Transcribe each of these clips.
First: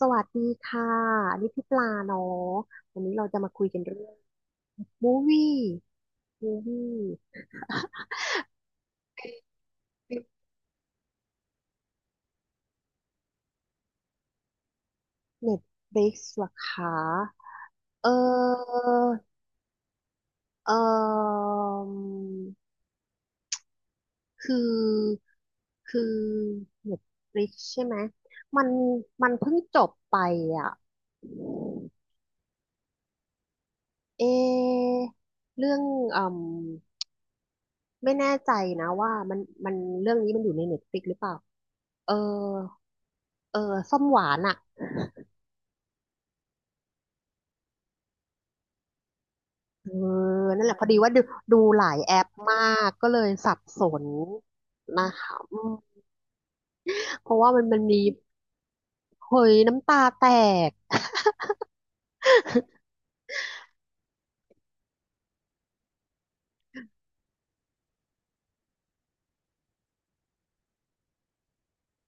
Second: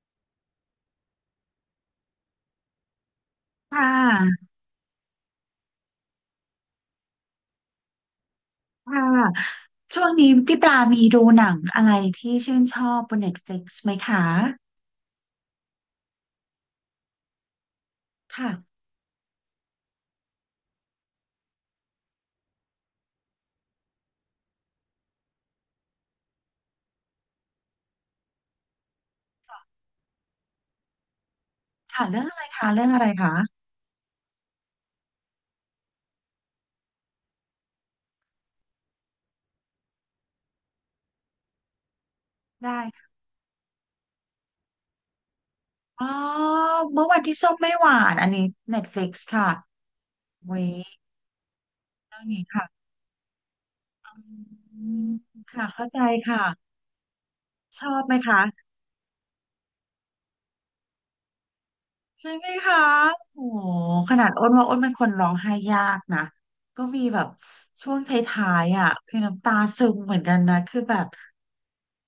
สวัสดีค่ะอันนี่พี่ปลาเนาะวันนี้เราจะมาคุยกันค่เรื่องะมูวี่มูวี่ค่ะช่วงนี้พี่ปลามีดูหนังอะไรที่ชื่นชอบบน Netflix ไหมคะเน็ตฟลิกซ์หรอคะเออค่ะเออคือคือเน็ตฟลิกซ์ใช่ไหมมันมันเพิ่งจบไปอ่ะค่ะเรื่องอะไรคะเรื่องอะไรคะเอเรื่องอืมไม่แน่ใจนะว่ามันเรื่องนี้มันอยู่ในเน็ตฟลิกหรือเปล่าเออได้ค่ะเออส้มหวานอะ อ๋อเมื่อวันที่ส้มไม่หวานอันนี้ Netflix ค่ะเออเว้นั่นยแหละพอดีว่าดูดูหลายแอเรื่องปนี้มาค่ะกก็เลยสับสนอืนะมคะค่ะเข้าใจค่ะเพราะว่ามันชอมีบไหมคะเฮ้ยน้ำตาแตก ใช่ไหมคะโอ้โหขนาดอ้นว่าอ้นเป็นคนร้องไห้ยากนะก็มีแบบช่วงท้ายๆอ่ะคือน้ำตาซึมเหมือนกันนะคือแบบ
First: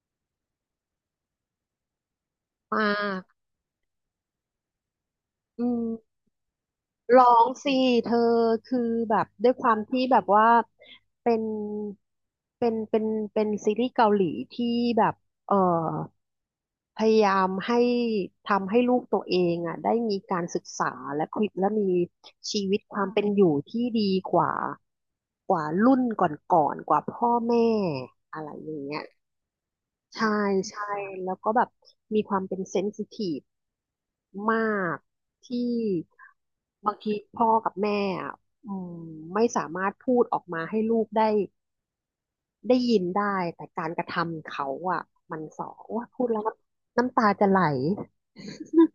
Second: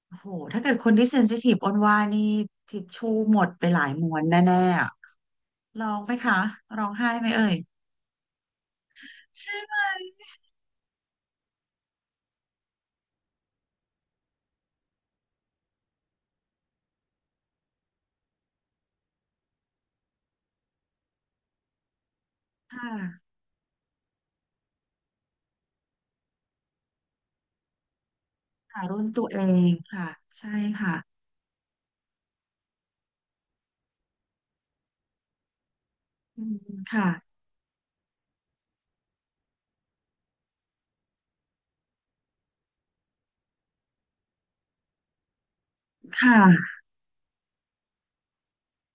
โอ้โห ถ้าเกิดคนที่เซนซิทีฟอ้นว่านี่ ทิชมาชู่กหมดไปหลายม้วนแน่ๆอะอืร้องไหมม คะร้องไห้ร้ไหมอเอ่งยสิเธอคือแบบด้วใช่ยควาไหมมที่แบบว่าเป็นเป็นเป็นซีรีส์เกาหลีที่แบบเออพยายามให้ทำให้ลูกตัวเองอ่ะได้มีการศึกษาและคุยและมีชีวิตค่ะความเป็นอยู่ที่ดีกว่ากว่ารุ่นก่อนๆกว่าพ่อแม่อะไรอย่างคาะเงี้ย รุ่นตัวเองค่ะใช่ใช่ใช่ค่ะแล้วก็แบบมีความเป็นเซนซิทีฟมากที่อืมบางค่ะทีพ่อกับแม่อะอืมไม่สามารถพูดออกมาให้ลูกได้ได้ยินได้แต่การกระทำเขาอ่ะมันสอโอยคพูดแล้ว่ะน้ำน้ำตาจะไหล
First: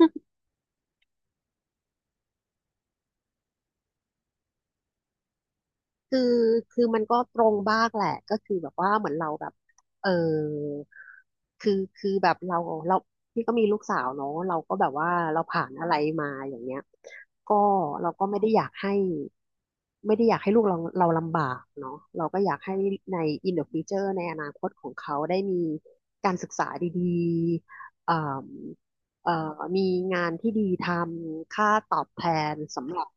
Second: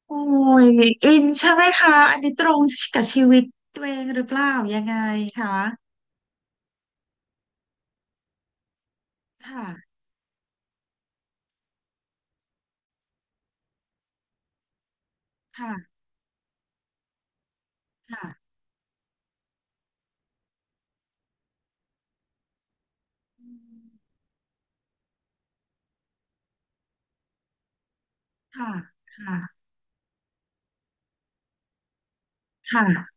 โอ้ยอินใช่ไหมคะอันนี้ตรงกับชีวิตตัวเองหรือเปล่ายังไงคะคือคือมันก็ตรงบ้างแหละก็คือแบบว่าเหมือนเราแบบค่ะเออคือแบบเราพี่ก็มีลูกสาวเนาะเราก็แบบว่าเราผ่านอะไรค่ะมาอย่างเงี้ยก็เราก็ไม่ได้ค่ะอยากให้ไม่ได้อยากให้ลูกเราเราลำบากเนาะเราก็อยากให้ใน อื in the future มในอนาคตของเขาได้มีการศึกษาดีๆค่ะเอ่อค่ะมีงานที่ดีทำค่าตอบแทนค่ะสำหรับ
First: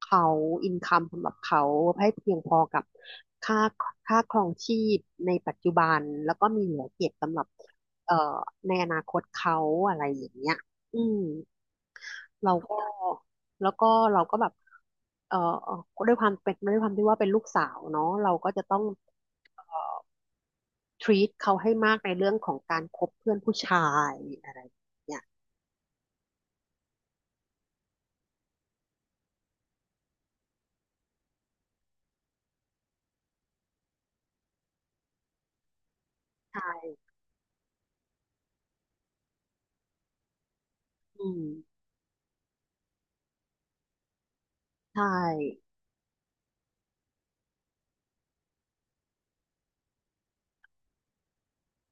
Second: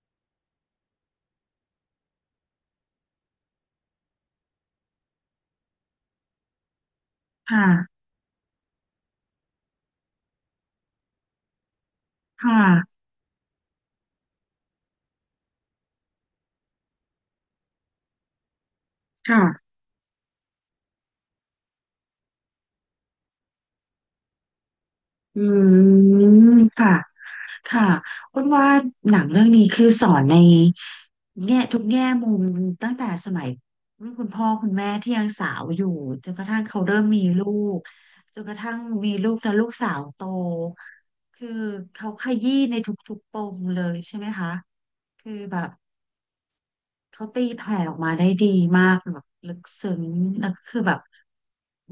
เขาอินคัมสำหรับเขาให้เพียงพอกับค่าค่าครองชีพในปัจจุบันแล้วก็มีเหลือเก็บสำหรับค่ะเอ่อในอนาคตเขาอะไรอย่างเงี้ยอืมคเราก็่ะแล้วก็เราก็แบบเอ่อด้วยความเป็นด้วยความที่ว่าเป็นลูกสาวเนาะเราก็จะต้อง ค่ะ treat เขาให้มากในเรื่องของการคบเพื่อนผู้ชายอะไรอย่างเงี้ยอืมค่ะ ค่ะอ้นว่าหนังเรื่องนี้คือสอนในแง่ทุกแง่มุมตั้งแต่สมัยรุ่นคุณพ่อคุณแม่ที่ยังสาวอยู่จนกระทั่งเขาใช่เริ่มมีลูกจนกระทั่งมีลูกแล้วลูกสาวโตอืมคือเขาขยี้ในทุกๆปมเลยใช่ไหมคะใช่ คือแบบเขาตีแผ่ออกมาได้ดีมากแบบลึกซึ้งแล้วก็คือแบบโห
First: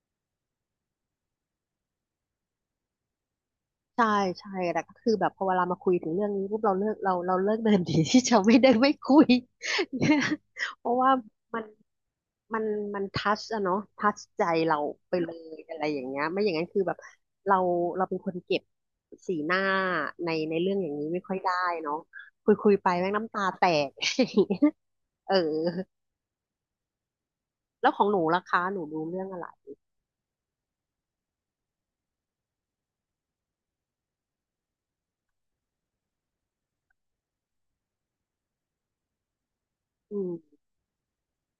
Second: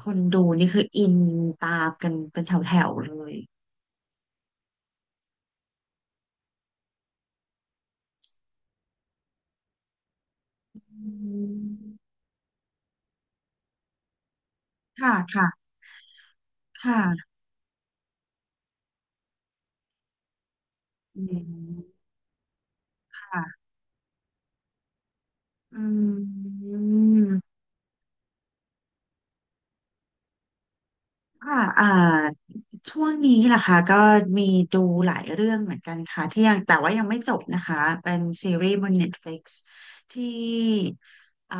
คนดูนี่คืออินตามกันเป็นแถวๆเลยใช่ใช่แต่ก็คือแบบพอเวลามาคุยถึงเรื่องนี้ปุ๊บเราเลิกเราเราเลิกเดินดีที่จะไม่ได้ไม่คุย อืเพราะว่ามันมมันมันทัชอะเนาะทัชใจเราไปค่ะเลค่ะยอะไรอย่างเงี้ยไม่อย่างนั้นคือคแบบ่ะ เราเราเป็นคนเก็บสีหน้าในในเรื่องอย่างนี้ไม่อืค่อยได้เนาะมคุยคุยไปแม่งน้ำตาแตค่ะก เอืออมแล้วของหนูล่ะคะหนูดูเรื่องอะไรค่ะ อ่าช่วงนี้ล่ะค่ะก็มีดูหลายเรื่องเหมือนกันค่ะที่ยังแต่ว่ายังไม่จบนะคะ เป็นซีรีส์บน Netflix อืที่มอ่า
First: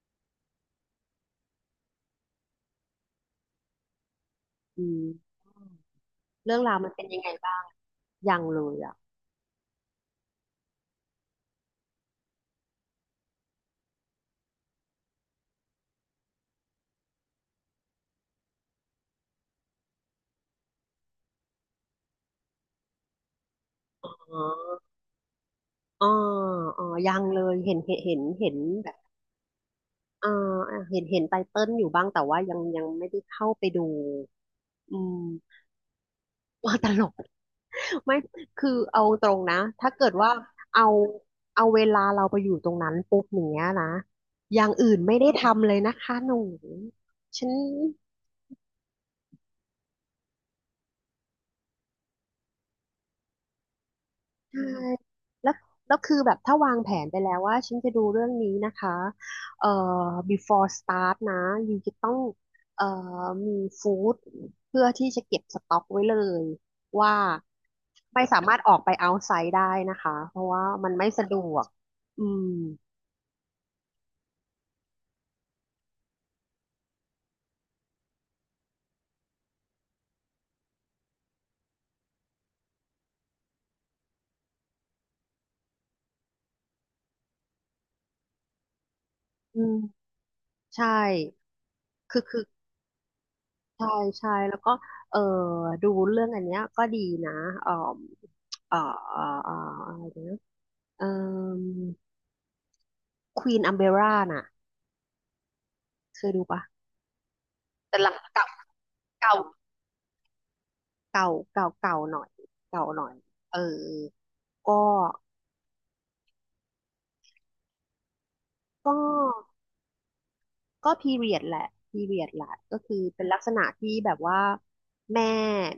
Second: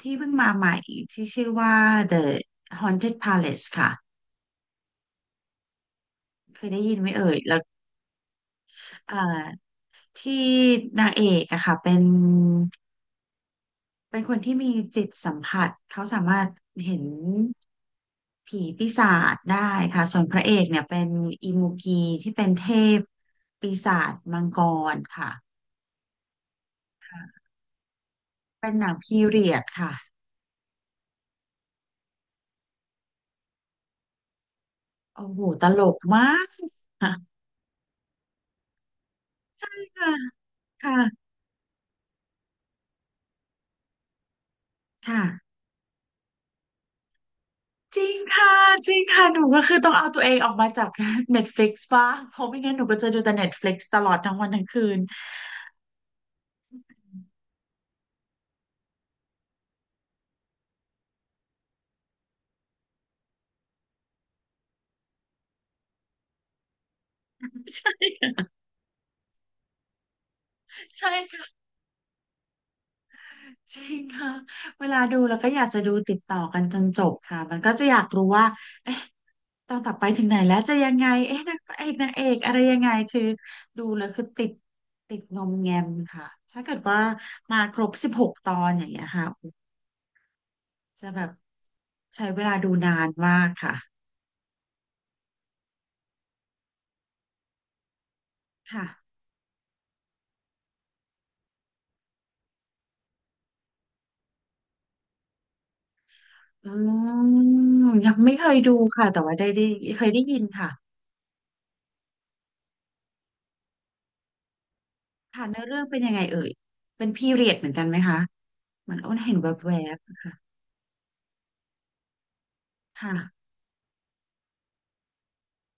ที่เพิ่งมาใหม่ที่ชื่อว่า The Haunted Palace ค่ะอืมเรื่อเคงยราวได้มันยินเป็ไหนมยังเอ่ไงยแล้บ้าวงยังเลยอ่ะ อ่าที่นางเอกอะค่ะเป็นคนที่มีจิตสัมผัสเขาสามารถเห็นผีปีศาจได้ค่ะส่วนพระเอกเนี่ยเป็นอิมูกีที่เป็นเทพปีศาจมังกรค่ะอ๋ออ๋อยังเลค่ะยเห็นเป็นหแบนังบพีเรียดค่ะอ่าอ่าเห็นเห็นไตเติ้ลอยู่บ้าง แต่ว่ายังยังไม่ได้เข้าไปดูอืม โอ้โหตลกมาก ว่าตลก ค่ะไม่คือเอาตรงนะ ถ้าเกิดว่าเอาค่ะเอาเวลาเราไปอยู่ตรงนั้นปุ๊บอย่างเนี้ยนะอย่างอื่นไม่ค่ะได้ทำเลยนะคะหนูฉัน จริงค่ะจริงค่ะหนูก็คือต้องเอาตัวเองออกมาจาก Netflix บ้างเพราะไม่งั้นหนูก็จะดูแต่ Netflix ตลอดทั้งวันใช่ทั้งคืนแล้วแล้วคือแบบถ้าวางแผนไปแล้วว่าฉันจะดูเรื่องนี้นะคะเอ่อ before start นะยูจะต้องเอ่อมีฟู้ดเพื่อที่จะเก็บสต็อกไว้เลยว่าไม่สามารถออกไป outside ได้นะคะเพราะว่ามันไม่ใช่ สะดวกอืมจริงค่ะเวลาดูแล้วก็อยากจะดูติดต่อกันจนจบค่ะมันก็จะอยากรู้ว่าเอ๊ะตอนต่อไปถึงไหนแล้วจะยังไงเอ๊ะนางเอกนางเอกอะไรยังไงคือดูแล้วคือติดงอมแงมค่ะถ้าเกิดว่ามาครบ16ตอนอย่างเงี้ยค่ะอืมใช่จะแบบคือใช้คืเวอลาดูนานมากค่ะใช่ใช่แล้วก็เออดูเรื่องอันเนี้ยก็ดีนะเอ่อเอ่อค่ะเอ่อเอ่ออะไรนะเอ่อควีนอัมเบร่าน่ะ เคยดูปะอืมแต่หลัยังงไม่เคเก่ายดูค่ะแต่เก่าว่าได้เคยได้ยินค่ะเก่าเก่าหน่อยเก่าหน่อยเออก็ค่ะเนื้อเรื่องเป็นยังไงเอ่ยเป็นพีเรียดเหมือนกันไหมคะเหก็มือนอ้นเห็นแวบๆค่ะก็พีเรียดแหละพีเรียดแหละก็คือเป็นลักค่ะ ษณะที่แบบว่าแม่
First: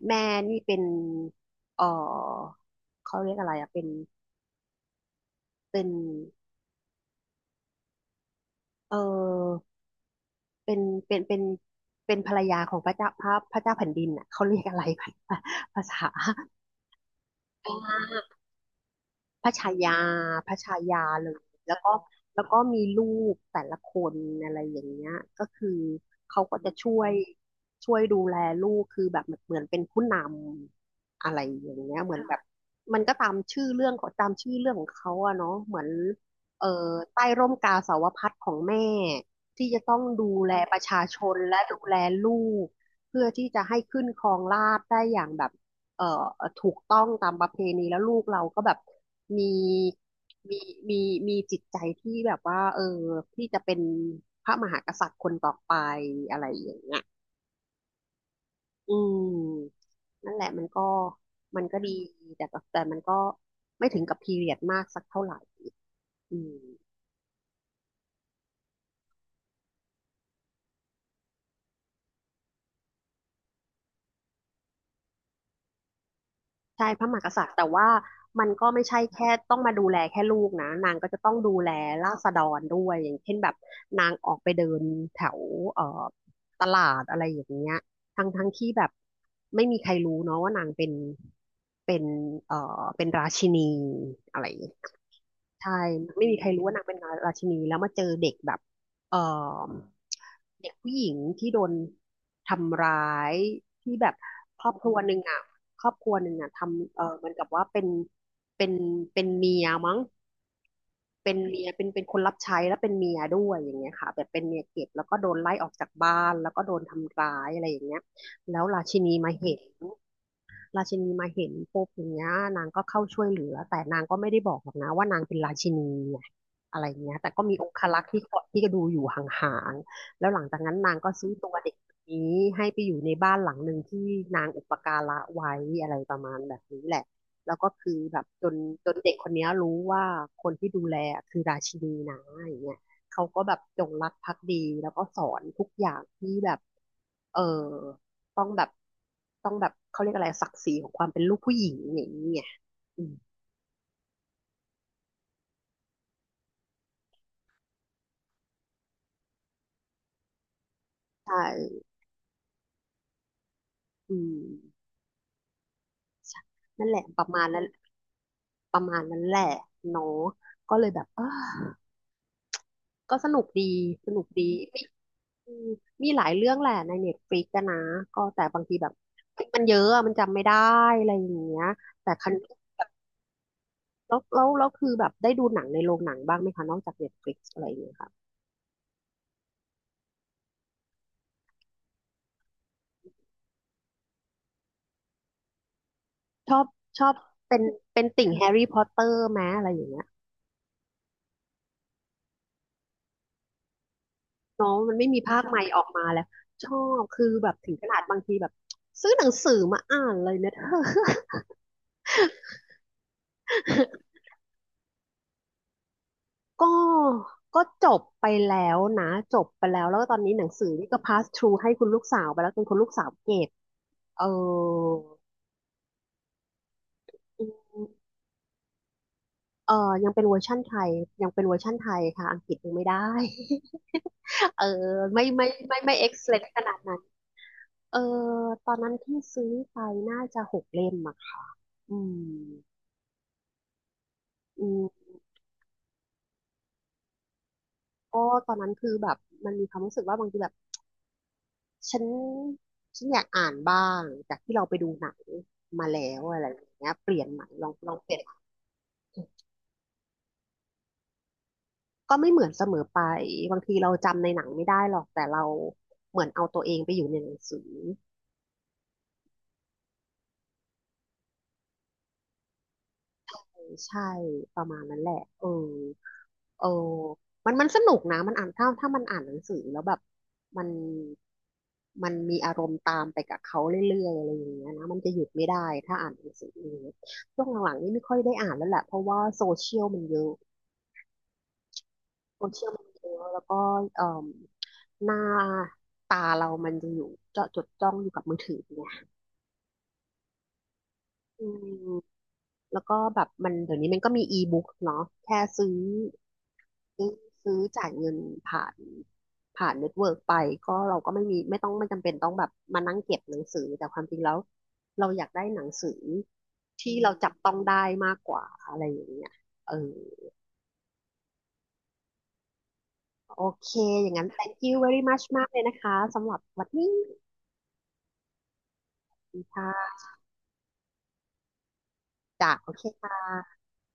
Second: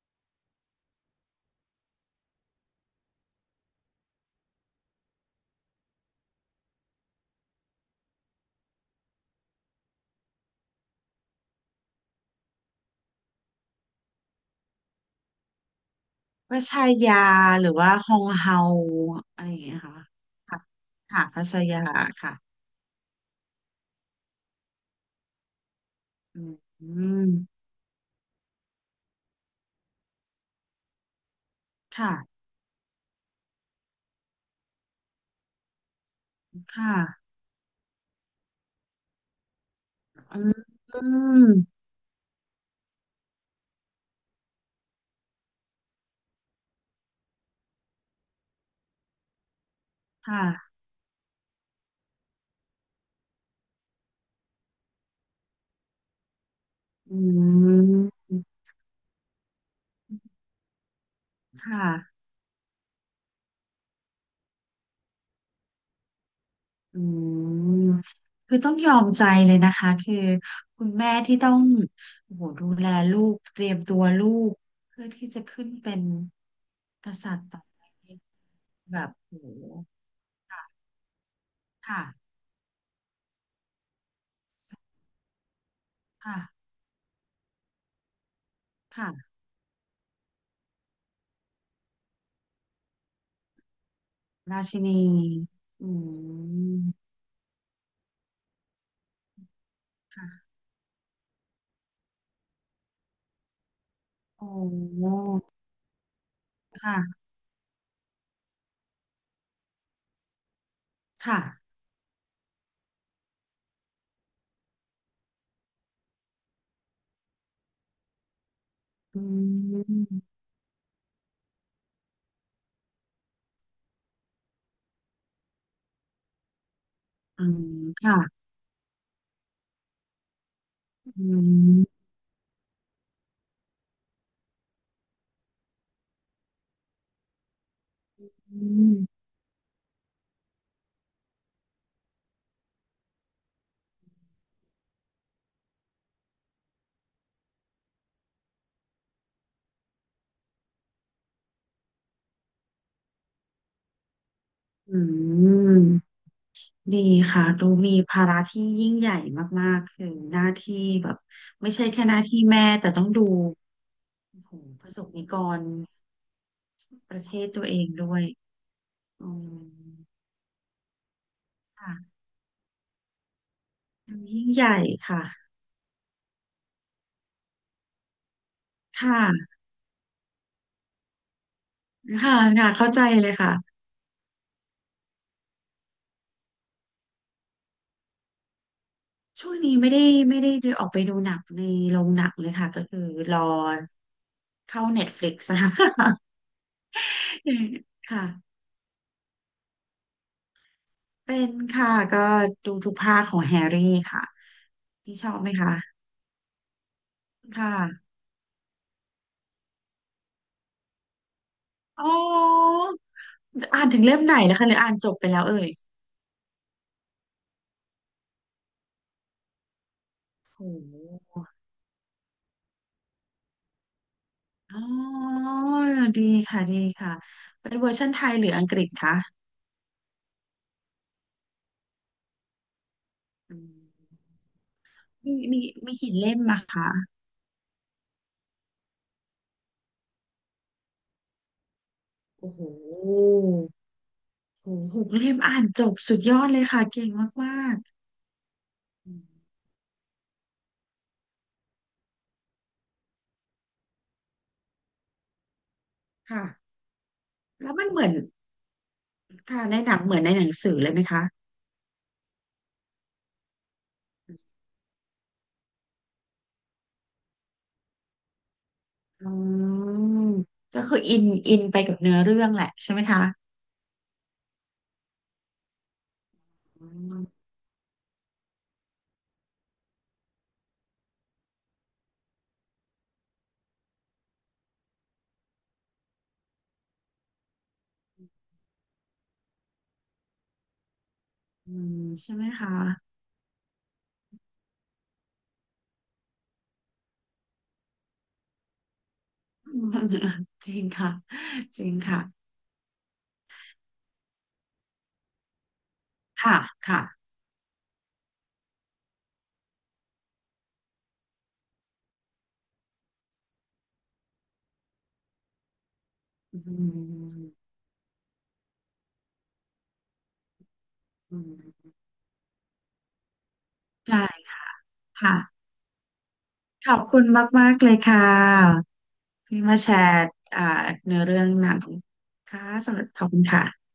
แม่นี่เป็นเออเขาเรียกอะไรอ่ะเป็นเป็นเออเป็นเป็นเป็นเป็นภรรยาของพระเจ้าพระพระเจ้าแผ่นดินอ่ะเขาเรียกอะไร ภาษา วาชายาหรือว่าฮองเฮาอะพไรระอย่างชาเงี้ยค่ะยาพระค่ะชายาค่ะเลพัยชาแล้ยาวก็แล้วค่ะก็มีรูปแต่ละคนอะไรอย่างเงี้ยก็คือเขาอืก็จะช่วยมช่วยดูแลลูกคือแบบเหมือนเป็นผู้นำอะไรอย่างเงี้ยเหมือนแบค่ะบมันก็ตามชื่อเรื่องของตามชื่อเรื่องของเขาอะเนาะเหมือนเอ่อคใต้่ะร่มกาสาวพัสต์ของแม่ที่จะต้องดูอืแลมประชาชนและดูแลลูกเพื่อที่จะให้ขึ้นครองราชย์ได้อย่างแบบ เอ่อถูกต้องตามประเพณีแล้วลูกเราก็แบบมีมีค่ะมีมีจิตใจที่แบบว่าเออที่จะเป็นพระมหากษัตริย์คนต่อไปอะไรอย่างเงี้ยอืมอืมนั่นแหละมันก็มันคก็ดี่ะแต่ก็แต่มันก็ไม่ถึงกับพีเรียดมากสักเท่าไหร่อืม อืมคือต้องยอมใจเลยนะคะคือคุณแม่ที่ต้องโอ้โหดูแลลูกเตรียมตัวลูกเพื่อที่จะขึ้นเป็นใช่พระกมหากษัตริษัตย์ริย์ต่อแต่ไปว่ามันก็ไม่แบใช่บแค่โอ้โหต้องมาดูแลแค่ลูกนะค่ะนางก็จะต้องดูแลค่ะราษฎรด้วยอย่างเช่นแบบนางออกไปเดินแถวเอ่อตลาดอะไรอย่างเงี้ยทั้งที่แบบค่ะ ไม่มีใครรู้เนาะว่านางเป็นเป็นเป็นราชินีอะไรอย่ารางี้ ชินีใช่อืไม่มีใครรู้ว่ามนางเป็นราชินีแล้วมาเจอเด็กแบบเอ่อค่ะเด็กผู้หญิงที่โดนทำร้ายที่แบบโอครอบครัว้ หนึ่งอ่ะครอบครัวหนึ่งอ่ะทำเออค่ะ เหมือนกับว่าเป็นเป็นเป็นเมียมั้งเป็นค่ะเมียเป็นคนรับใช้แล้วเป็นเมียด้วยอย่างเงี้ยค่ะแบบเป็นเมียเก็บแล้วก็โดนไล่ออกจากบ้านแล้วก็โดนทำร้ายอะไรอย่างเงี้ยแล้วราชินีอืมาเห็น มราชินีมาเห็นปุ๊บอย่างเงี้ยนางก็เข้าช่วยเหลือแต่นางก็ไม่ได้บอกหรอกนะว่านางเป็นราชินีไงอะไรเงี้ยแต่ก็อืมีมองครักษ์ค่ะที่เกาะที่ก็ดูอยู่ห่างๆแล้วหลังจากนั้นนางก็อืซื้อตัวเด็กคมนนี้ให้ไปอยู่ในบ้านหลังหนึ่งที่นางอุปการะไว้อะไรประมาณแบบนี้แหละแล้วก็คือแบบอจนืเด็กคนเนี้ยรู้ว่าคนที่ดูแลคือราชินีนะอย่างเงี้ยเขาก็แบบจงรักภักดีแล้วก็สอนทุกอย่างที่แบบเออ ต้องแบบต้องแบบเขาเรียกอะไรศักดิ์ศรีของความเป็นลูกผู้หญิงอย่างนี้ไงอืมมดีค่ะ ดูมีภาระที่ยิ่งใหญ่มากๆ คือหน้าที่แบบใช่ไม่ใช่แค่หน้าที่แม่แต่ต้องดูอืมโอ้โหประสบนิกรนั่นแหละปประระเทมาณศนั้ตันวเองด้วยประมาณนั้นอืแหละมเนาะก็เลยแบบเออค่ะก็สนุกดีสดูนุกดียิ่งใหญ่มีค่ะอืมมีหลายเรื่องแหละในเน็ตฟลิกซ์นะก็แต่บางทีแบบค่ะมันเยอะอะมันจำไม่ได้อะไรอย่างเงี้ยแต่คันค่ะค่ะแบบเข้าใจเลยค่ะ แล้วคือแบบได้ดูหนังในโรงหนังบ้างไหมคะนอกจากเน็ตฟลิกซ์อะไรอย่างเงี้ยค่ะช่วงนี้ไม่ได้ออกไปดูหนังในโรงหนังเลยค่ะก็คือรอเข้า Netflix นะคะ ชอบชอบเป็น ค่ะติ่งแฮร์รี่พอตเตอร์ไหมอะไรอย่างเงี้ย เป็นค่ะก็ดูทุกภาคของแฮร์รี่ค่ะเนาะมันไม่ที่มีชอบภาคไหมใหม่คะออกมาแล้วชอบคือแบบถึค่ะงขนาดบางทีแบบซื้อหนังสือมาอ่านเลยนะเธอ อ๋ออ่านถึงเล่มไหนแล้วคะหรืออ่านจบไปแล้วเอ่ยก็ก็จบไปแล้วนะจบไปแล้วแล้วก็ตอนนี้หนังสือโอ้นี่ก็ pass โห through ให้คุณลูกสาวไปแล้วจนคุณลูกสาวเก็บเออ๋ออดีค่ะดีค่ะอืเป็นมเวอร์ชันไทยหรืออังกฤษคะเออยังเป็นเวอร์ชั่นไทยยังเป็นเวอร์ชั่นไทยค่ะอังกฤษยังไม่ได้ อืม เออไม่มีไม่มีไม่มีไม่ กี่เล่ม excellent ขอะนาดคะนั้นเออตอนนั้นที่ซื้อไปน่าจะ6 เล่มอะค่ะอืมโอ้โห อืโอ้โหหม กเล่มอ่านจบสุดยอดเลยค่ะเก่งมากก็ตอนนั้นคือแบอืบมมันมีความรู้สึกว่าบางทีแบบฉันฉันอยากอ่านบ้างจากที่เราไปดูหนังมาแล้วๆอะค่ะไรอย่างเงี้ยเปลี่ยนใหม่แล้วมันลองเหมืเปอนลี่ยนค่ะในหนังเหมือนในหนังสือเลยไหมคะก็ไม่เหมือนเสมอไปบางทีเราจำในหนังไม่ได้หรอกแต่เราเหมือนเอาตัวเองไปอยู่ในหนังสือ อืมก็คืออินอินไปกับเนื้อเรื่องแหละใช่ไหมคะใช่ประมาณนั้นแหละเออเอออืมมันสนุกนะมันอ่านถ้ามันอ่านหนังสือแล้วแบบมันมันมีอารมณ์ตามไปกับเขาเรื่อยๆอะไรอย่างเงี้ยนะมันจะหยุดไม่ได้ถ้าอ่านหนังสืออย่างเงี้ยช่วงหลังๆนี่ไม่ค่อยได้อ่านแล้วแหละเพราะว่าโซเชียลมันเยอะอืมใช่โซไหมเชียลคะมันเยอะ แล้วก็เอ่มหน้าตาเรามันจะอยู่เจาะจดจ้องอยู่กับมือถือไงอืม จริงค่ะอืจริงมค่ะแล้วก็แบบมันเดี๋ยวนี้มันก็มีอีบุ๊กเนาะแค่ซื้อ ค่ะค่ะซื้อซื้อจ่ายเงินผ่านผ่านเน็ตเวิร์กไปก็เราก็ไม่มีไม่จำเป็นต้องแบบมานั่งเก็บหนังสือแต่ความจริงแล้วเราอยากได้หนังสืออืที่เราจับต้องมได้มากกว่าอะไรอย่างเงี้ยเอออืมโอเคอย่างนั้ได้น thank you very much ค่ะมากเลยนะคะสำหรับวันขนี้อบคุณมากๆเลยค่ะที่มาค่แชร์อ่าเนื้อเรื่องหนังะค่ะโอเคสวัคสดีขอบคุณ่ะค่ะ